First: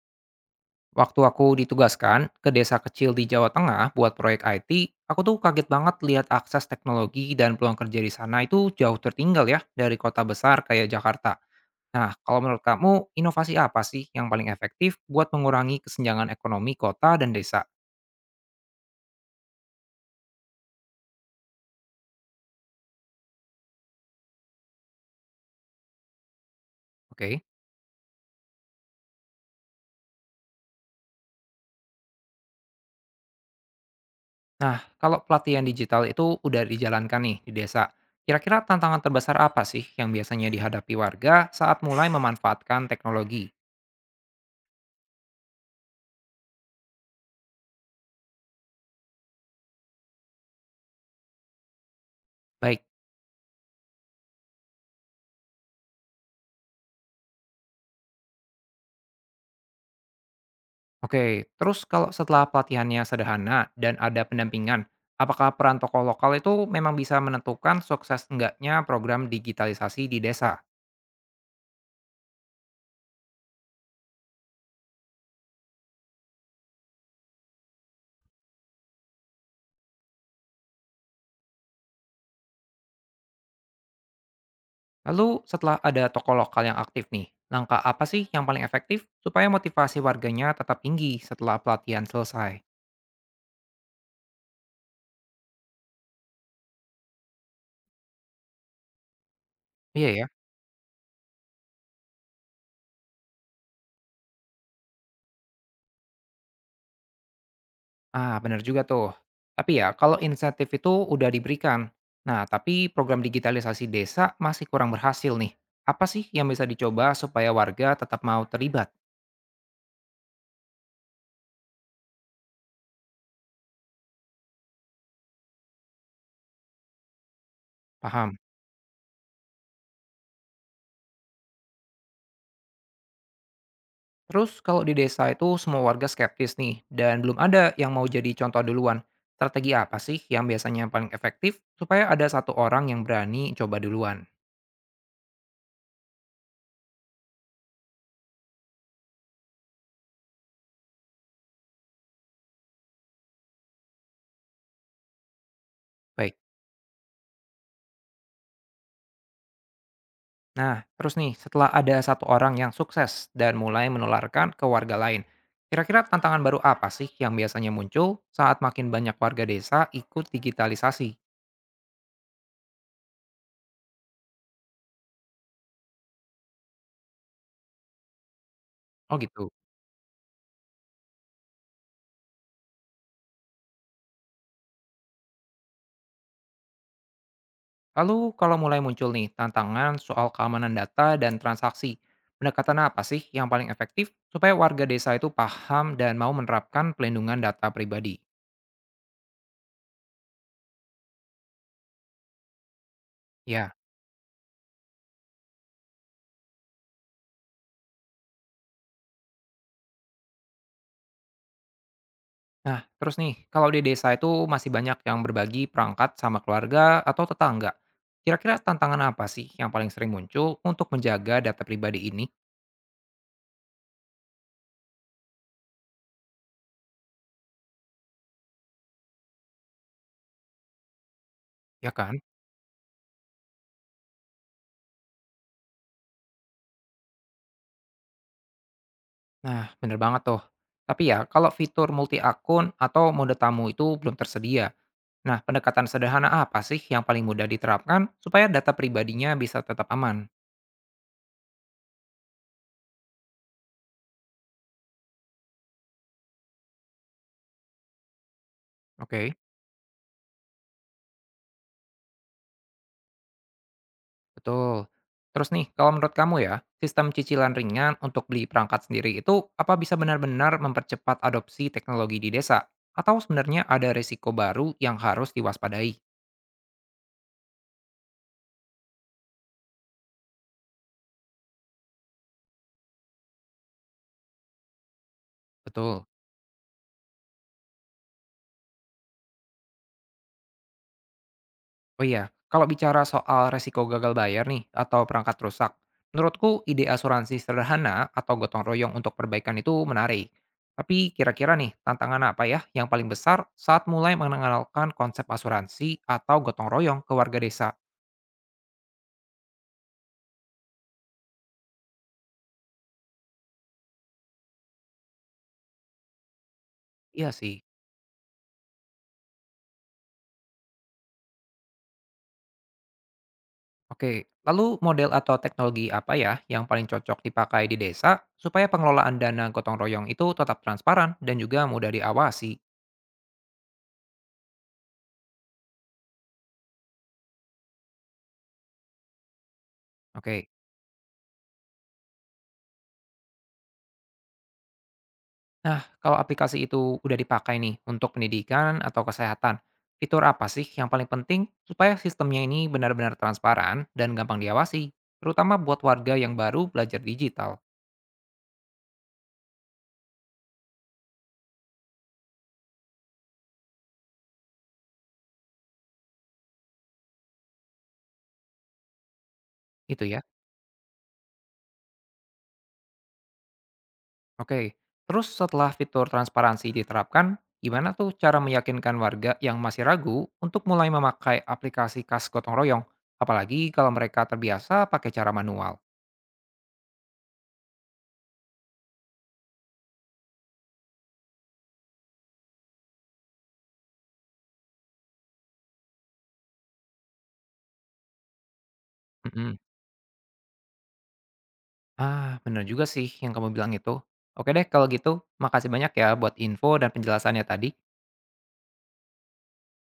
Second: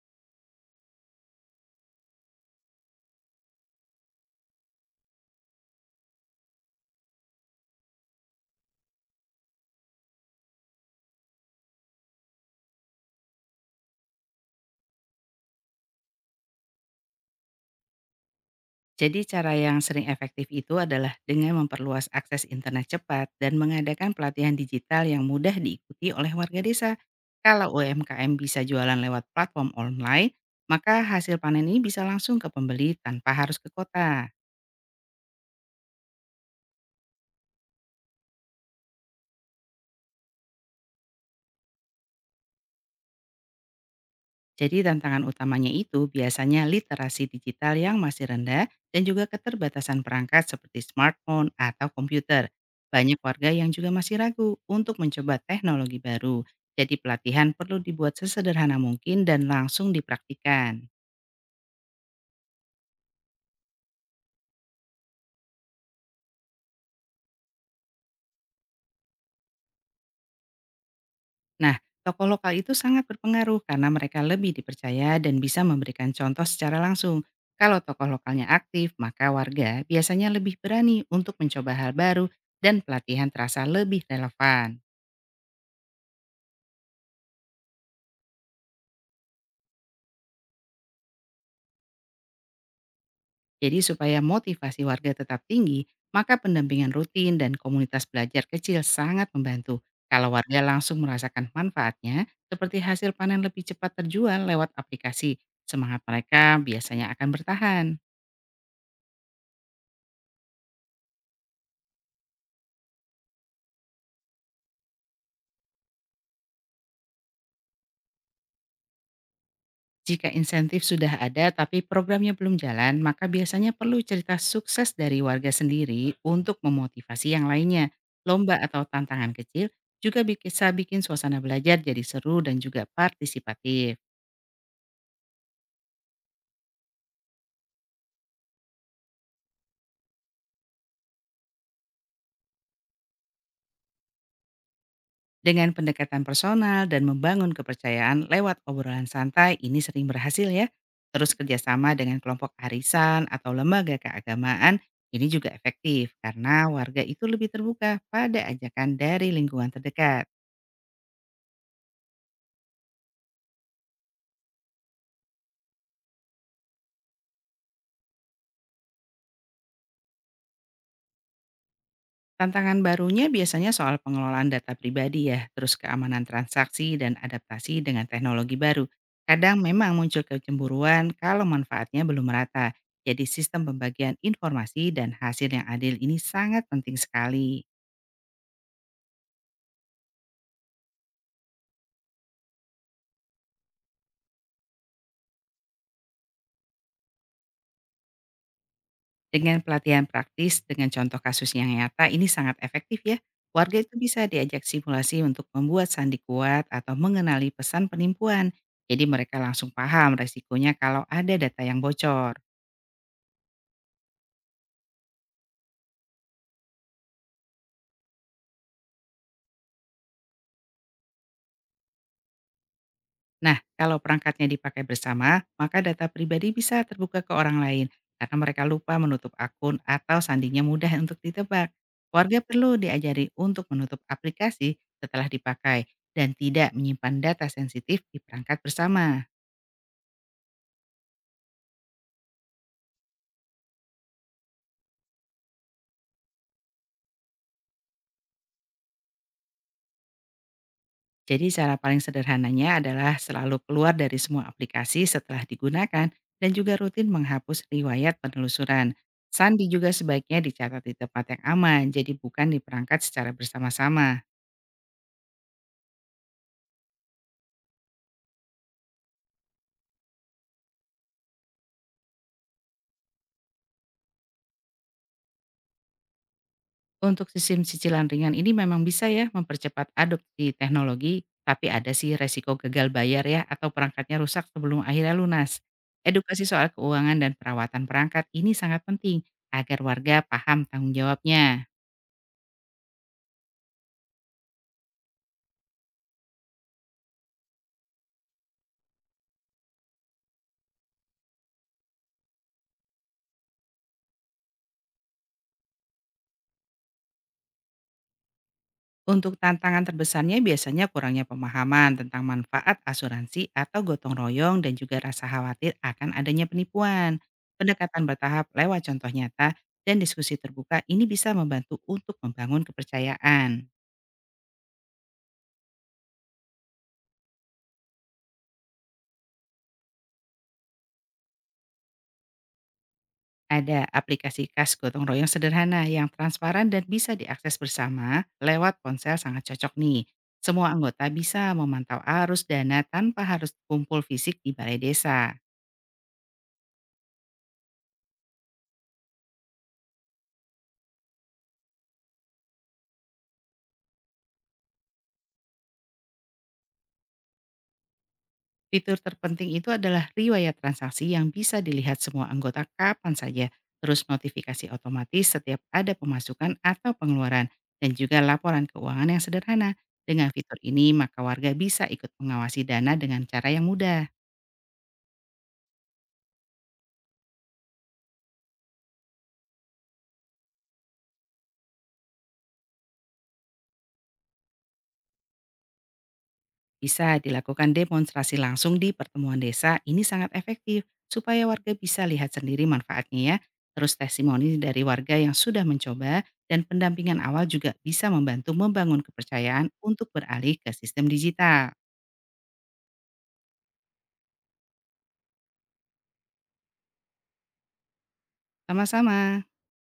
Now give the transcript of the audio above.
Waktu aku ditugaskan ke desa kecil di Jawa Tengah buat proyek IT, aku tuh kaget banget lihat akses teknologi dan peluang kerja di sana itu jauh tertinggal ya dari kota besar kayak Jakarta. Nah, kalau menurut kamu, inovasi apa sih yang paling efektif buat mengurangi kesenjangan ekonomi kota dan desa? Jadi cara yang sering efektif itu adalah dengan memperluas akses internet cepat dan mengadakan pelatihan digital yang mudah diikuti oleh warga desa. Oke. Kalau UMKM bisa jualan lewat platform online, maka hasil panen ini bisa langsung ke pembeli tanpa harus ke kota. Nah, kalau pelatihan digital itu udah dijalankan nih di desa, kira-kira tantangan terbesar apa sih yang biasanya dihadapi warga saat mulai memanfaatkan teknologi? Jadi tantangan utamanya itu biasanya literasi digital yang masih rendah dan juga keterbatasan perangkat seperti smartphone atau komputer. Baik. Banyak warga yang juga masih ragu untuk mencoba teknologi baru. Jadi pelatihan perlu dibuat sesederhana mungkin dan langsung dipraktikan. Oke, terus kalau setelah pelatihannya sederhana dan ada pendampingan, apakah peran tokoh lokal itu memang bisa menentukan sukses enggaknya program digitalisasi di desa? Nah, tokoh lokal itu sangat berpengaruh karena mereka lebih dipercaya dan bisa memberikan contoh secara langsung. Kalau tokoh lokalnya aktif, maka warga biasanya lebih berani untuk mencoba hal baru dan pelatihan terasa lebih relevan. Lalu setelah ada tokoh lokal yang aktif nih, langkah apa sih yang paling efektif supaya motivasi warganya tetap tinggi setelah pelatihan selesai? Jadi supaya motivasi warga tetap tinggi, maka pendampingan rutin dan komunitas belajar kecil sangat membantu. Iya ya, Kalau warga langsung merasakan manfaatnya, seperti hasil panen lebih cepat terjual lewat aplikasi, semangat mereka biasanya akan bertahan. ah benar juga tuh. Tapi ya, kalau insentif itu udah diberikan, nah tapi program digitalisasi desa masih kurang berhasil nih. Apa sih yang bisa dicoba supaya warga tetap mau terlibat? Jika insentif sudah ada tapi programnya belum jalan, maka biasanya perlu cerita sukses dari warga sendiri untuk memotivasi yang lainnya. Paham? Lomba atau tantangan kecil juga bisa bikin suasana belajar jadi seru dan juga partisipatif. Terus kalau di desa itu semua warga skeptis nih dan belum ada yang mau jadi contoh duluan. Strategi apa sih yang biasanya paling efektif supaya ada satu orang yang berani coba duluan? Dengan pendekatan personal dan membangun kepercayaan lewat obrolan santai ini sering berhasil ya. Terus kerjasama dengan kelompok arisan atau lembaga keagamaan ini juga efektif Baik. karena warga itu lebih terbuka pada ajakan dari lingkungan terdekat. Nah, terus nih setelah ada satu orang yang sukses dan mulai menularkan ke warga lain, kira-kira tantangan baru apa sih yang biasanya muncul saat makin banyak warga desa ikut digitalisasi? Tantangan barunya biasanya soal pengelolaan data pribadi ya, terus keamanan transaksi dan adaptasi dengan teknologi baru. Oh gitu. Kadang memang muncul kecemburuan kalau manfaatnya belum merata. Jadi sistem pembagian informasi dan hasil yang adil ini sangat penting sekali. Lalu kalau mulai muncul nih tantangan soal keamanan data dan transaksi, pendekatan apa sih yang paling efektif supaya warga desa itu paham dan mau menerapkan pelindungan data pribadi? Dengan pelatihan praktis dengan contoh kasus yang nyata ini sangat efektif ya. Ya. Warga itu bisa diajak simulasi untuk membuat sandi kuat atau mengenali pesan penipuan. Jadi mereka langsung paham resikonya kalau ada data yang bocor. Nah, terus nih, kalau di desa itu masih banyak yang berbagi perangkat sama keluarga atau tetangga. Kira-kira tantangan apa sih yang paling sering muncul untuk menjaga data pribadi ini? Nah, kalau perangkatnya dipakai bersama, maka data pribadi bisa terbuka ke orang lain karena mereka lupa menutup akun atau sandinya mudah untuk ditebak. Ya kan? Warga perlu diajari untuk menutup aplikasi setelah dipakai dan tidak menyimpan data sensitif di perangkat bersama. Nah, bener banget tuh. Tapi ya, kalau fitur multi akun atau mode tamu itu belum tersedia, nah, pendekatan sederhana apa sih yang paling mudah diterapkan supaya data pribadinya bisa tetap aman? Jadi cara paling sederhananya adalah selalu keluar dari semua aplikasi setelah digunakan dan juga rutin menghapus riwayat penelusuran. Oke. Sandi juga sebaiknya dicatat di tempat yang aman, jadi bukan di perangkat secara bersama-sama. Betul. Terus nih, kalau menurut kamu ya, sistem cicilan ringan untuk beli perangkat sendiri itu apa bisa benar-benar mempercepat adopsi teknologi di desa? Atau sebenarnya ada risiko baru yang harus diwaspadai? Untuk sistem cicilan ringan ini memang bisa ya mempercepat adopsi teknologi, tapi ada sih resiko gagal bayar ya atau perangkatnya rusak sebelum akhirnya lunas. Betul. Edukasi soal keuangan dan perawatan perangkat ini sangat penting agar warga paham tanggung jawabnya. Oh iya, kalau bicara soal resiko gagal bayar nih atau perangkat rusak, menurutku ide asuransi sederhana atau gotong royong untuk perbaikan itu menarik. Tapi kira-kira nih, tantangan apa ya yang paling besar saat mulai mengenalkan konsep asuransi atau gotong royong ke warga desa? Untuk tantangan terbesarnya biasanya kurangnya pemahaman tentang manfaat asuransi atau gotong royong dan juga rasa khawatir akan adanya penipuan. Iya sih. Pendekatan bertahap lewat contoh nyata dan diskusi terbuka ini bisa membantu untuk membangun kepercayaan. Oke, lalu model atau teknologi apa ya yang paling cocok dipakai di desa supaya pengelolaan dana gotong royong itu tetap transparan dan juga mudah diawasi? Ada aplikasi khas gotong royong sederhana yang transparan dan bisa diakses bersama lewat ponsel sangat cocok nih. Oke. Semua anggota bisa memantau arus dana tanpa harus kumpul fisik di balai desa. Nah, kalau aplikasi itu udah dipakai nih untuk pendidikan atau kesehatan, fitur apa sih yang paling penting supaya sistemnya ini benar-benar transparan dan gampang diawasi, terutama buat warga yang baru belajar digital? Fitur terpenting itu adalah riwayat transaksi yang bisa dilihat semua anggota kapan saja, terus notifikasi otomatis setiap ada pemasukan atau pengeluaran, dan juga laporan keuangan yang sederhana. Itu ya. Dengan fitur ini, maka warga bisa ikut mengawasi dana dengan cara yang mudah. Oke. Terus setelah fitur transparansi diterapkan, gimana tuh cara meyakinkan warga yang masih ragu untuk mulai memakai aplikasi khas gotong royong, apalagi kalau mereka terbiasa pakai cara manual? Bisa dilakukan demonstrasi langsung di pertemuan desa, ini sangat efektif supaya warga bisa lihat sendiri manfaatnya ya. Terus testimoni dari warga yang sudah mencoba dan pendampingan awal juga bisa membantu membangun Mhm. kepercayaan untuk beralih ke sistem digital. Ah, bener juga sih yang kamu bilang itu. Oke deh kalau gitu, makasih banyak ya buat info dan penjelasannya tadi. Sama-sama.